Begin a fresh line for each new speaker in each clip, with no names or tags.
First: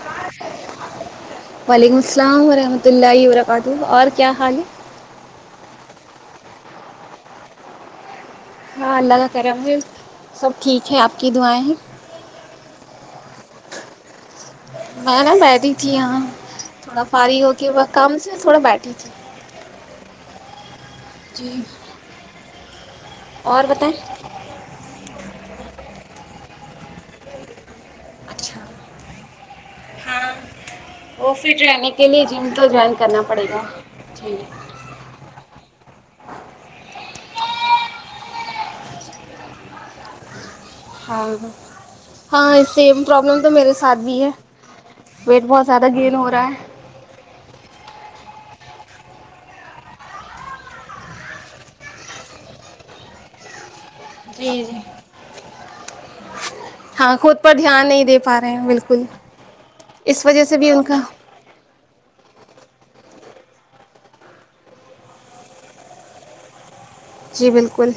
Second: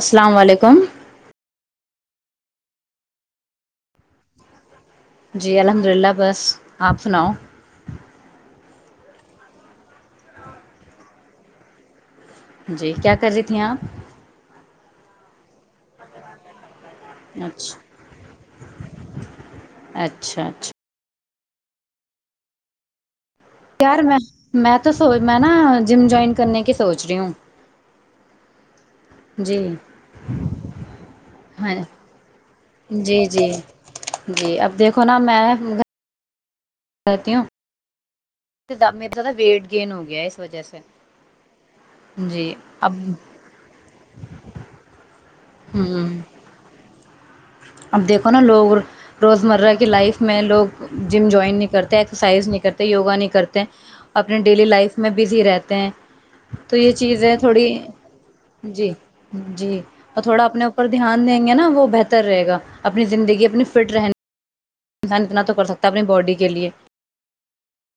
السلام علیکم
وعلیکم السلام ورحمۃ اللہ وبرکاتہ اور کیا حال ہے
جی الحمد للہ بس آپ سناؤ
ہاں اللہ کا کرم سب ٹھیک ہے آپ کی دعائیں
جی کیا کر رہی تھھییں آپ
میں نا بیہ رہی تھی یہاں تھوڑا فار ہو کے وہ
اچھا
کام سے تھوڑا بیٹھی تھی
اچھا اچھا
جی اور بتائیں
یار میں میں تو سو میں نا جم جوائن ک کے سوچ رہی ہووں
اچھا
جی ہاں
جانے کے لیے ج
جی جی جی اب دیکھو نا میں رہتیوں میرے سا ویٹ گین ہو گیا ہے اس وجہ سے
ہاں
جی
ہاں
اب
سیم پرابلم تو میرے ساتھ بھی ہے ویٹ بہت زیادہ
ہ
گین ہو رہا ہے
اب دیکھو نا لوگ روز مرہ کی لائف میں لوگ جم جوائن نہیں کرتے ایکسرسائز نہیں کرتے یوگا نہیں کرتے اپنی
جی
ڈیلی
جی
لائف میں بزی رہتے ہیں تو یہ
ہاں
چیزیں
خود پر
تھوڑی
دھیان نہیں دے پا رہے ہیں
جی
بالکل
جی اور
اس وجہ
تھوڑا
سے
اپنے
بھی ان
اوپر
کا
دھیان دیں گے نا وہ بہتر رہے گا اپنی زندگی اپنی فٹ رہنے انسان اتنا تو کر سکتا ہے اپنی باڈی کے لئے
جی بالکل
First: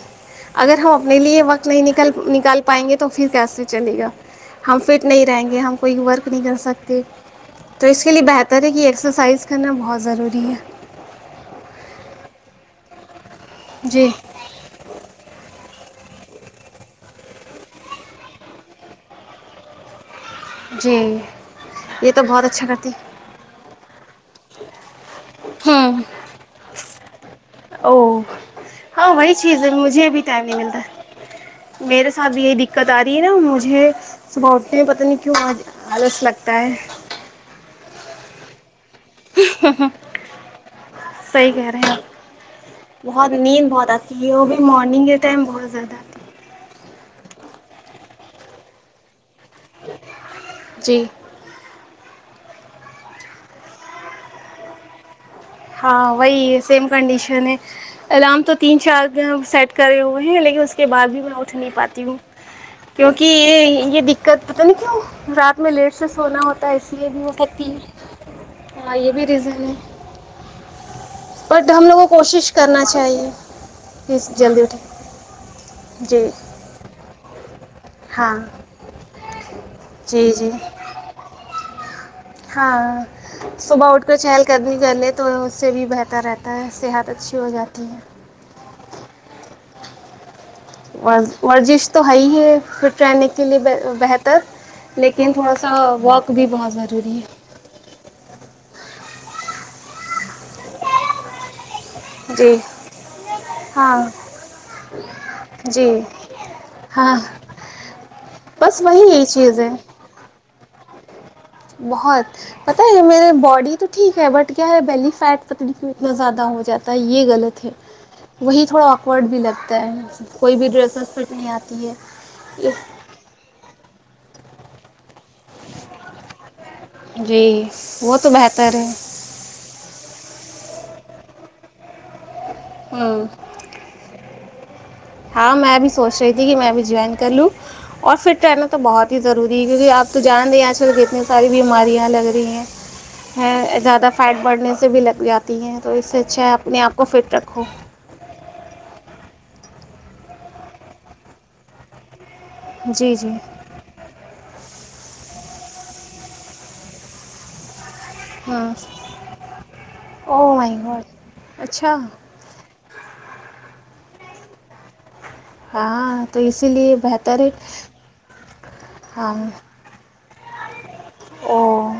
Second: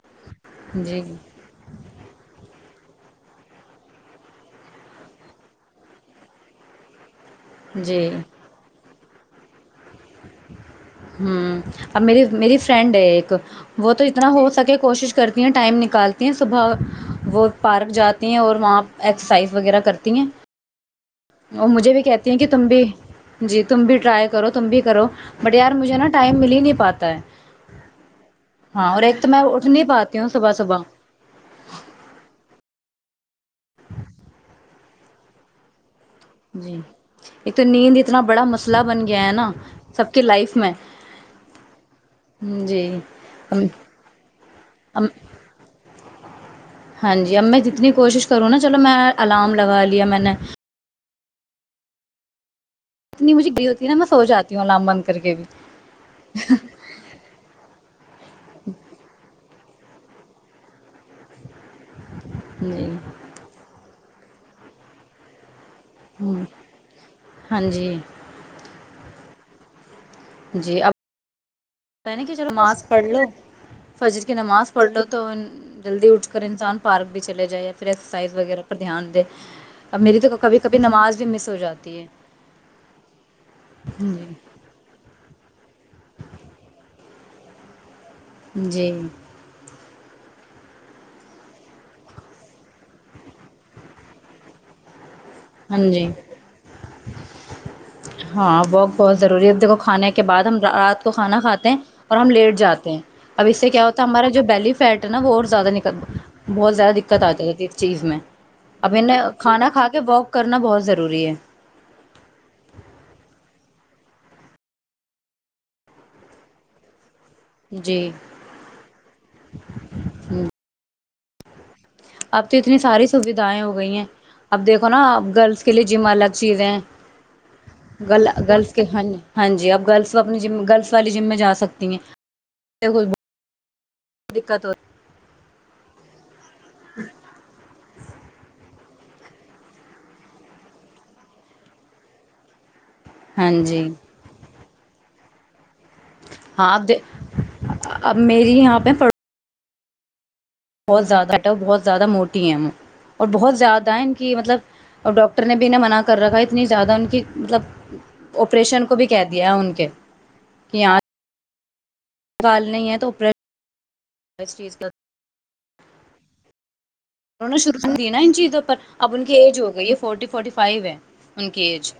اگر ہم اپنے لیے یہ وقت نہیں نکل نکال پائیں گے تو پھر کیسے چلے گا ہم فٹ نہیں رہیں گے ہم کوئی ورک نہیں کر سکتے تو اس
جی
کے لیے بہتر ہے کہ ایسا سائز کرنات
ہوں ا میری میری فرینڈ ہے ایک وہ تو
جی
اتنا ہو سکے کوشش کرتی ہیں ٹائم ن نکالتی ہیں صبح وہ پارک جاتے ہیں اور وہاں ایکسرسائز وغیرہ کرتی ہیں
جی
اور مجھے بھی
یہ تو
کہتی ہیں
بہت
کہ تم
اچھا
بھی
کرتی
جی تم بھی ٹرائی کرو تم بھی کرو بٹ ی مھے
ہوں
ن ٹائم مل نہیں پاتا ت
او ہاں وہی چیز
اٹھ
ہے
نہیں
مجھے
پاتی
ابھی
ہوں
ٹائم
صبح
نہیں ملتا
صبح
میرے ساتھ بھی یہی دقت آتی نا مجھے صبح اٹتے ہیں پت نہیں کیوں آج آلس لگتا ہے
جی ایک تو نیندد ات بڑا مسلہ
صحیح کہہ رہے ہیں
جی
بہت نیند بہت آتی ہے وہ بھی مارننگ کے ٹائم بہت زیادہ آتی ہے
ہاں جی اب میں جتنی کوشش کروں نا چلو میں الارم لگا لیا میں نے
ہے جی
اتنی مجھے گری ہوتی نا میں سواتی ہوں لام بند کر کے بھی
ہاں وہی ہے سیم کنڈیشن ہے الارم تو تین چار سیٹ کرے ہوئے ہیں لیکن اس کے بعد بھی وہ اٹھ نہیں پاتی ہوں
جی
کیونکہ یہ د کر پت نہیں کیوں رات میں لیٹ سے سونا
ہ
ہوتا ہے اس لیے بھی وہ
ہاں
پتی
جی
ہ یہ بھی ریزن ہ
جی اب ن کہ
کوشش کرنا
نماز پڑھ لو
چاہیے کہ
فجر کی
جلدی
نماز پڑھ
اٹھیں
لو تو جلدی
جی
اٹھ کر انسان پارک بھی چلے جائے یا پھر ایکسرسائز
ہاں
وغیرہ پر دھیان دے اب میری
جی
تو
جی
کبھی کبھی نماز بھی مس ہو جاتی ت
ہاں صبح اٹھ کر چہل کر نہیں کر لی تو اس سے بھی بہتر رہتا ہے صحت اچھی ہو جاتی ہے
جی
ورزش تو ہے ہی ہے فٹ رہنے کے لیے بہتر لیکن لیکن تھوڑا سا
ہاں جی
واک بھی بہت ضروری ہے
ہاں بہت بہت ضروری ہے دیکھو کھانے کے کے بعد ہم رات کو کھانا کھاتے ہیں اور ہم
جی
لیٹ جاتے ہیں اب اس سے کیا
ہاں
ہوتا ہے ہمارا جو بیلی فیٹ ہے نا وہ زیادہ
جی
بہت زیادہ
ہاں
دقت آتی اس چیز میں
بس
اب
وہی
نے
یہی چیز ہے
کھانا کھا کے واک کرنا بہت ضروری ہے
بہت پت ہے میرے باڈی تو ٹھیک ہے بٹ کیا ہے بیلی فیٹ تکلیف میں اتنا زیادہ ہو جاتا ہے یہ غلط ہے
جی
وہی تھوڑا آکورڈ بھی لگتا ہے کوئی بھی ڈریس پ نہیںیا
اب تو اتنی ساری سوھائیں ہو گئی ہیں اب دیکھو نا گرلس کے لیے جم الگ چیزیں ہیں
جی وہ
گل
تو بہتر ہے
ہاں جی اپ گرلس اپنی ج گرلس والی جم میں جا سک سکتی ہیں
ہوں
دقت ہو رہ
ہاں میں بھی سوچ رہی تھی دیکھیے میں ابھی جوائن کر لوں اور فٹ رہنا تو بہت ہی ضروری ہے کیونکہ آپ تو جان رہے ہیں آ چل کتنی ساری بیماریاں لگ رہی ہیں
ہاں
ہے
جی
زیادہ فائٹ بڑھنے سے سے بھی لگ جاتی ہیں تو اس سے اچھا
ہاں
اپنے
اب
آپ کو فٹ رکھو
اب میری یہاں پہ بہت زیادہ بہت زیادہ موٹ ٹی ایم
جی
اور
جی
بہت زیادہ ان کی مطلب اور ڈاکٹر نے بھی انیں منع کر رکھا ہے اتنی زیادہ ان کی مطلب
ہاں
آپریشن کو بھی کہہ دیا ہے ان کے
او مائی
کہ یہاں
گاڈ اچھا
بالنی ہے تو اوپر اس چیز کا
ہاں تو اسی لیے بہتر
انوں
ہے
نے شروع سے دی نا ان چیزوں پر اب ان کی
ہاں
ایج ہو گئی یہ فورٹی فورٹی فائیو ہے ان
او
کی ایج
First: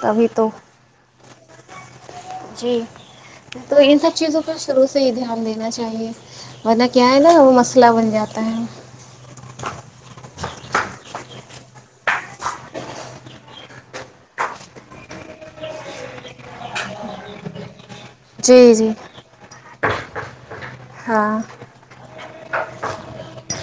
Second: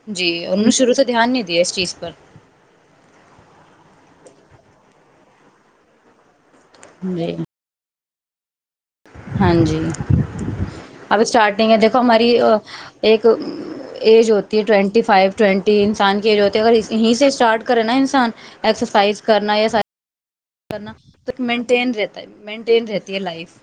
تبھی
جی
تو
اور انہوں نے شروع سے دھیان نہیں دیا دی اس چیز پر
جی تو ان سب چیزوں پر شروع سے ہی دھیان دینا چاہیے اہ کیا ہے
جی
نا وہ مسئلہ جاتا ہیں
ہاں جی اب اسٹارٹنگ ہے دیکھو ہماری ایک ایج ہوتی ٹوینٹی فائیو ٹوینٹی انسان کے ایج ہوتے ہے اگر یہیں سے اسٹارٹ کرے نا ان
جی جی
ایکسرسائز کرنا یا سار کرنا
ہاں
مینٹین رہتا ہے مینٹین رہتی ہے لائف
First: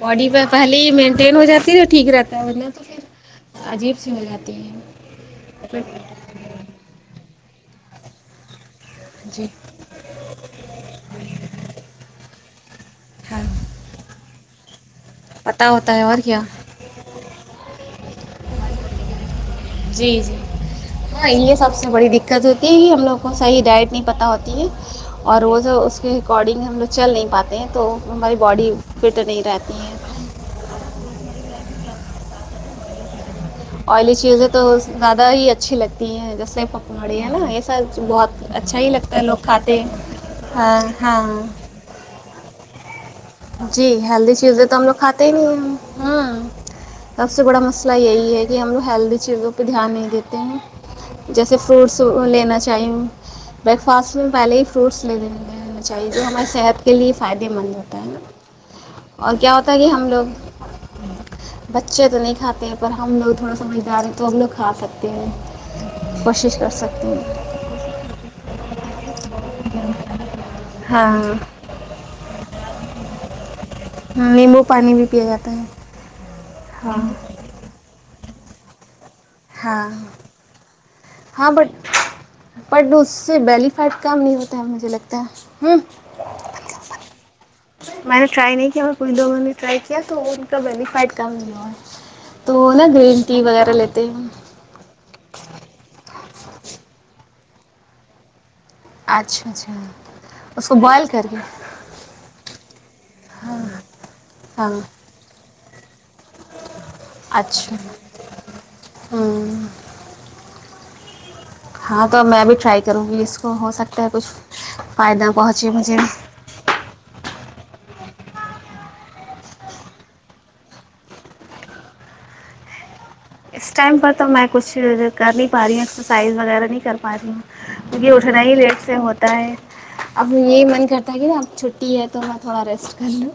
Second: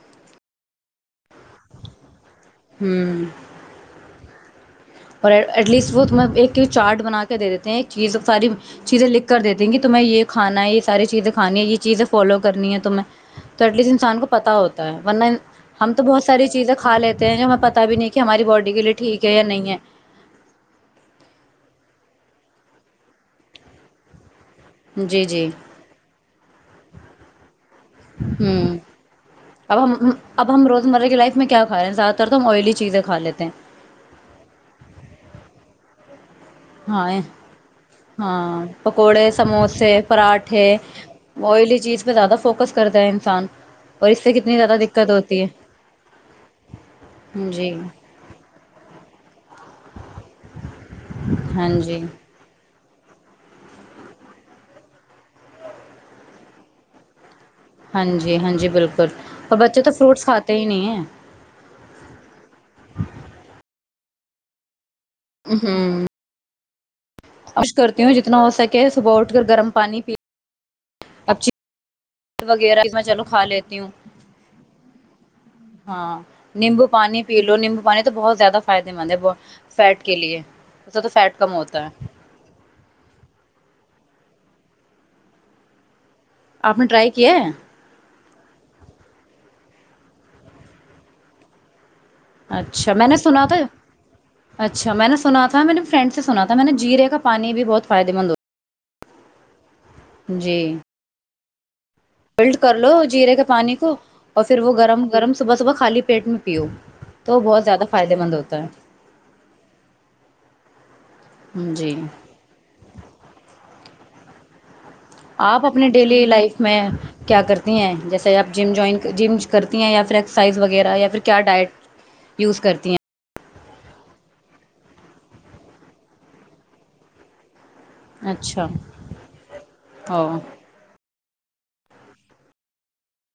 بڈی پہ پہلے ہی مٹ ین ہو جاتی ہے ٹھیک رہتا ہے ورنہ تو
ہوں
پھر عجیب سی ہو جاتی تین
اور ایٹ لیسٹ وہ تم ایک چارٹ بنا کے دے دیتے ہیں ایک چیز ساری چیزیں لکھ کر
جی
دیتی ہیں کہ تمہیں یہ کھانا ہے یہ ساری چیزیںھانی ہے یہ چیز فالو کر کرنی ہے تو میں
ہاں
تو ایٹ لسٹ انسان کو بتاؤت ورنہ
پتہ
ہم
ہوتا ہے
تو
اور
بہت
کیا
ساری چیزیں کھا لیتے ہیں جو ہمیں پت بھی نہیں کہ ہماری باڈی کے لیے ٹھیک ہے یا نہیں ہے
جی جی ہاں یہ سب سے بڑی دقت ہوتی ہے کہ ہم لوگ کو صحیح ڈائٹ نہیں پت ہوتا
ہے جی
اور
جی
وہ جوب اس کے اکارڈنگ ہم لوگ چل نہیں پاتے ہیں تو ہماری باڈی
ہوں
فٹ نہیں رہتی
اب ہم
ہے
اب ہم روزمرہ کی لائف میں کیا کھاے ہیں زیاہ تر تو ہم آئلی چیزیں کا لیتے ہیں
آئلی چیزیں تو زیادہ ہی اچھی لگتی ہیںس
ہاں ہاں
اچھا ہی لگتا ہے
پکوڑے
لوگ کھاتے
سموسے
ہیں
پراٹھے
ہاں ہاں
آئلی چیز پہ زیادہ فوکس کرتے ہیں
جی ہیلدی چیزیں تو ہم لوگ کھاتے ہی
ہوتی ہے
نہیں ہیں ہ سب سے بڑا
جی
مسئلہ یہی ہے کہ ہم لوگ ہیلدی چیزوں پہ دھیان نہیں دیتے ہیں جیسے
ہاں
فروٹس
جی
لینا چاہیے بریک فاسٹ میں پہلے ہی فروٹس لےنےینا چاہیے جو ہماراری صحت کے لیے فائدے مند
ہاں جی ہاں جی بالکل
اور کیا
اور
ہوتا ہے
بچے
کہ
تو
ہم
فروٹس
لوگ
کھاتے ہی نہیں ہیں
بچے تو نہیں کھاتے پر ہم لوگ تھوڑا سمجھدار تو ہم لو کھا سک ہیں کوشش کر سکتے ہیں
خوش کرتی ہوں جتنا ہو سکے صبح اٹھ کر گرم پانی پی
ہاں
اب وغیرہ میں چلو کھا لیتے
نیمبو پانی بھی پیا جاتا ہے
ہاں نیمبو
ہاں
پانی پی لو نیمبو پانی تو بہت زیاد فائد مند ہے
ہاں
فیٹ کے لیے فیٹ
ہاں
کم
بٹ
ہوتا ہے
بٹ اس سے بلیف فٹ کام نہیں ہوتا ہے مجھے لگتا ہے ہوں
آپ نے ٹرائی کیا ہے
میں نے ٹرائی نہیں کیا کوئی دگوں نے ٹائی کیا تو ان کا وینفائڈ کام ہو
اچھا میں نے سنا تھا
لیتے ہیں
اچھا میں نے سنا تھا میں نے فرینڈ سے سنا تھا میں نے جیرے کا پانی بھی بہت فائدے مند ہو
اچھا اچھا اس کو بوائل کر کے
ملٹ کر لو جیرے کے پانی کو اور پھر
ہاں
وہ گرم گرم صبح صبح خالی پیٹ میں پیو تو بہت
اچھا
زیادہ فائدے مند ہوتا ہے
ہوں
جی
ہاں تو میں بھی ٹرائی کروں گی اس کو ہو سکتا تا کچھ فائدہ
آپ
پہنچے
اپنی
مجھے
ڈیلی لائف میں کیا کرتی ہیں جیسے آپ جم جوائن جم کرتی ہیں یا پھر ایکسرسائز وغیرہ یا پھر کیا ڈائٹ یوز کرتی ہیں
اس ٹائم پر تو میں کچھ کر نہیں پا رہی ہوں ایکسرسائز وغیرہ نہیں کر پا رہی ہوں کیکہ اٹھنا ہی
اچھا
ریٹ سے ہوتا ہے اب
او
ہم یہی من کرتا تاکہ اب چھٹی ہے تو میں تھوڑا ریسٹ کر لوں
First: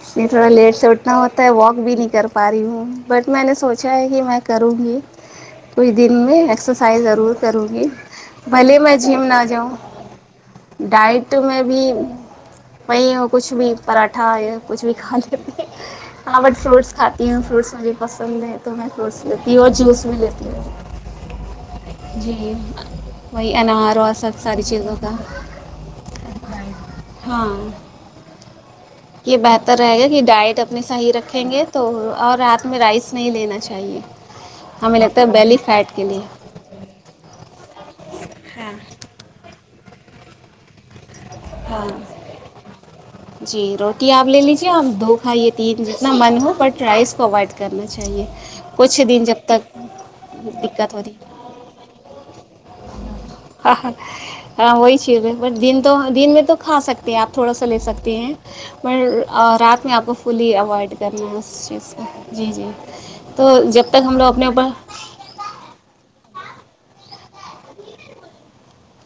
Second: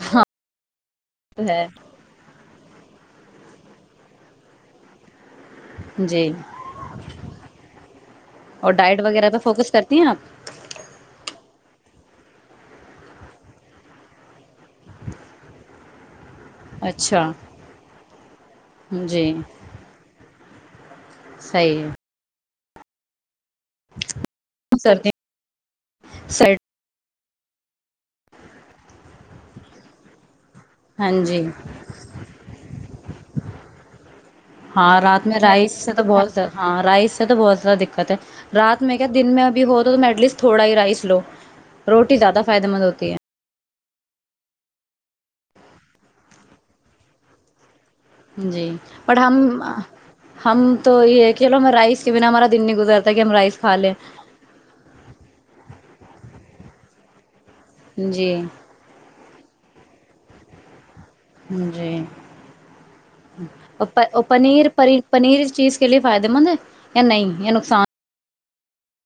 اس میں تھوڑا لیٹ سے اٹھنا ہوتا ہے واک بھی نہیں کر پا رہی ہوں بٹ میں نے سوچا ہے کہ میں کروں گی کچھ دن
جی
میں ایکسرسائز ضرور کروں گی
اور
بھلے میں
ڈائٹ
جم
وغیرہ پہ
نہ جاؤں
فوکس کرتی ہیں آپ
ڈائٹ میں بھی وہیں وہ کچھ بھی پراٹھا کچھ بھی کان ج ہاں بٹ فروٹس کھاتی
اچھا
ہوں فروٹس مجھے پسند ہے تو میں فروٹس ل
جی
ت وہ جوس بھیل تو
صحیح ہے
جی [inaudible] وہی انار و سب ساری چیزوں کا
سردی سرد
ہاں یہ بہتر رہے گا کہ ڈائٹ اپنی
ہاں
صحیح
جی
رکھیں گے تو اور راتھ میں رائس نہیں لینا چاہیے
ہاں
ہمیں لگتا ہے
رات میں
بیلی
رائس سے
فیٹ
تو
کے لیے
بہت ہاں رائس سے تو بہت زیادہ دقت ہے
ہاں
رات میں کیا دن میں بھی ہو تو تم ایٹ لیسٹ تھوڑا ہی رائس لو
ہاں
روٹی زیادہ فائدہے مند ہوتی ہے
جی روٹی آپ لے لیجے آپ دو کھائیے تین جتنا من ہو بٹ رائز کو اوائڈ کرنا چاہیے
جی
کچھ
بٹ
دن جب
ہم
تک
ہم
دقت
تو
ہو رہی
یہ ہے کہلو ہم رائس کے بنا ہمارا دن نہیں گزرتا کہ ہم رائس کھا لیں
ہاں وہی چ ا ب دن تو دن میں تو کھا سکتے ہیں آپ تھوڑا سا لے سکتی ہیں
جی
مر اور رات میں آپ کو فلی اوائڈ کرنا ہے اس چیز
جی
سے جی جی تو جب تک ہم
اور
لوگ اپنے
پنیر
اوپر
پنیر اس چیز کے لیے فائدے مند ہے یا نہیں یا نقصان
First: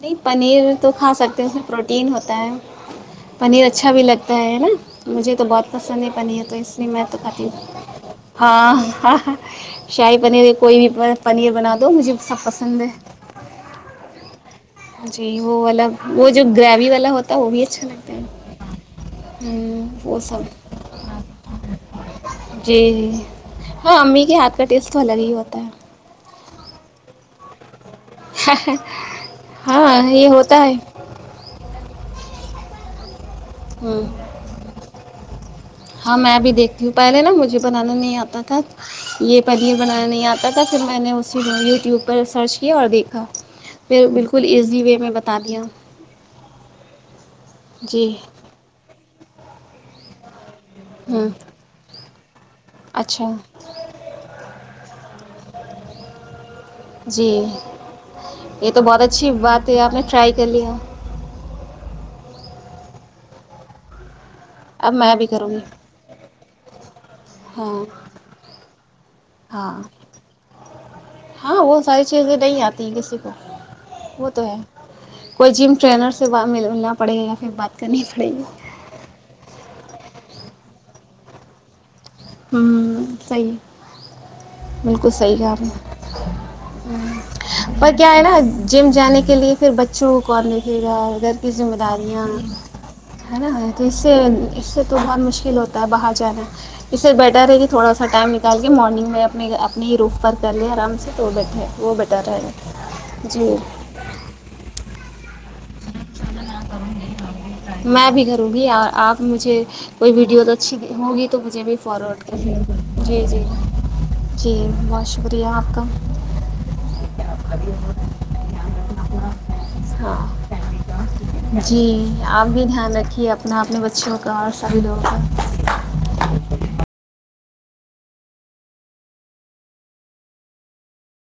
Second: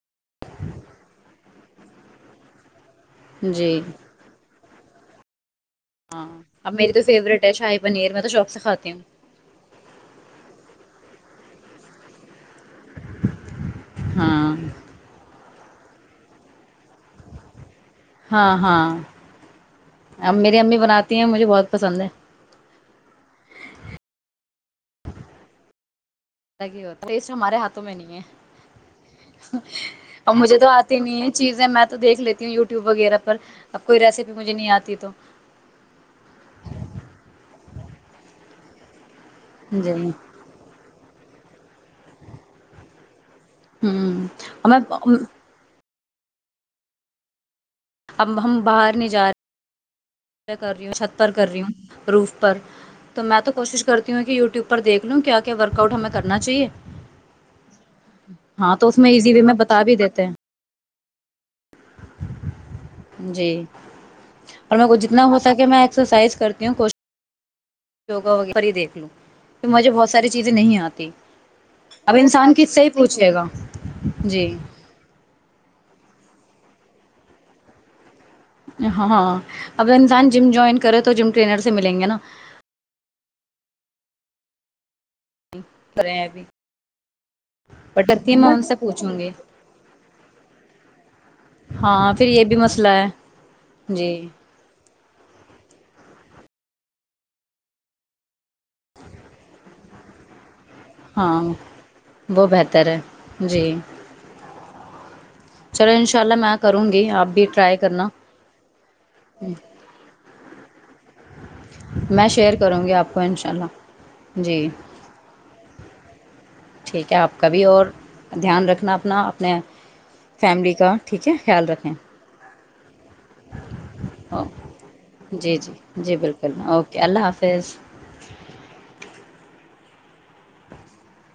نہیں پنیر تو کھا سکتے ہیں اس میں پروٹین ہوتا ہے پنیر
جی
اچھا بھی لگتا ہے ہے نا مجھے تو بہت پسند ہے
ہاں
پنیر تو
اب
اس لیے
میری
میں تو کھاتی
فیوریٹ ہے شاہی
ہو
پنیر میں تو شوق سے کھاتی ہوں
ہاں شاہی پنیر کوئی بھی پا پنیر بنا دو مجھے سب پسند ہے
ہاں
جی وہ والا وہ جو گریوی والا ہوتا وہ بھی اچھا لگتا
ہاں ہاں
ہیں ہمم وہ
اب میری
سب
امی بناتی ہیں مجھے بہت پسند ہے
جی جی ہاں امی کے ہاتھ [unintelligible]
الگ ہی ہوتا ٹیسٹ ہمارے ہاتھ میں نہیں ہے
ہاں یہ
اور مجھے
ہوتا
تو
ہے
آتی نہیں ہے چیزیں میں تو دیکھ لیتی ہوں یوٹ ٹیو وغیرہ پر اب کوئی
ہاں
ریسیپی مجھے نہیں آتی تو
ہاں میں بھی دیکھتی ہوں پہلے نا مجھے بننا نہیں اتا تھا یہ پنیر
جی
بنانا نہیں
ہ
آتا تھا پھر میں نے اس اس یوٹیوب پر سرچ کیا اور دیکھا پ بالکل ایزی وے میں بتا دیا جی
اب ہم باہر نہیں جا رہے کر رہی ہوں چھت پر کر رہی ہوں روح تو
اچھا
میں تو کوشش کرتی ہوں کہ یو ٹیوب پر دیکھ کیا ورک آؤٹ ہمیں کرنا چاہیے
جی یہ
ہاں
تو
اس
بہت
میں
اچھی
ایزی وے میں
بات ہے
بتا
آپ
بھی
نے
دیتے
ٹرائی کر لیا
جی اور میر
اب
کو
میں
جتنا
بھی
ہو
کروں گی
سکے میں ایکسرسائز کر کیوں کوچھ
ہاں
یوگا ویرہ پر ہی دیکھ لو کہ
ہاں
مجھے بہت ساری چیزیں نہیں آتی
ہاں وہ ساری
اب
چیزیں
انسان
نہیں
کس سے
آتی
ہی
ہیں کسی کو
پوچھے گا
وہ تو
جی
ہے کوئی جم ٹرینر سے ب مللنا پڑے گا پھر بات کرنی پڑے گی
ہاں اگر انسان جم جوائن کرے تو جم ٹرینر سے ملیں گے نا
ہمم صحیح ہے بالکل صحیح ہے آپ
کرے ہیں ابھی
پر کیا ہے
پٹرتی
نا
میں ان سے
جم
پوچھوں
جانے
گی
کے لیے پھر بچوں کو کون دکھے گا گھر کی ذمہ
ہاں
داریاں
پھر یہ بھی مسئلہ
ہے نا تو اس
جی
سے سے تو بہت مشکل ہوتا ہے باہر جانا اس سے بیٹر ہے کہ تھوڑا سا ٹائم نکال کے مارننگ میں اپنے اپنے ہی روف پر ی آرام سے تو
ہاں
بیٹھے وہ بیٹر رہ
وہ بہتر ہے
گا جی
چلو انشاء اللہ میں کروں گی آپ بھی ٹرائی کرنا
میں بھی کروں گی آپ مجھے کوئی ویڈیو چ ہو
میں شیئر کروں گی آپ کو ان
جی
شاء اللہ جی
بہت شکریہ آپ کا
ٹھیک ہے آپ کا بھی اور دھیان رکھنا اپنا اپنے
ہاں
فیملی کا ٹھیک ہے خیال
جی
رکھیں
آپ بھی دھیان رکھے یہ اپنا اپنے بچوں کا
او
اور سبھی لوگوں کا
فیز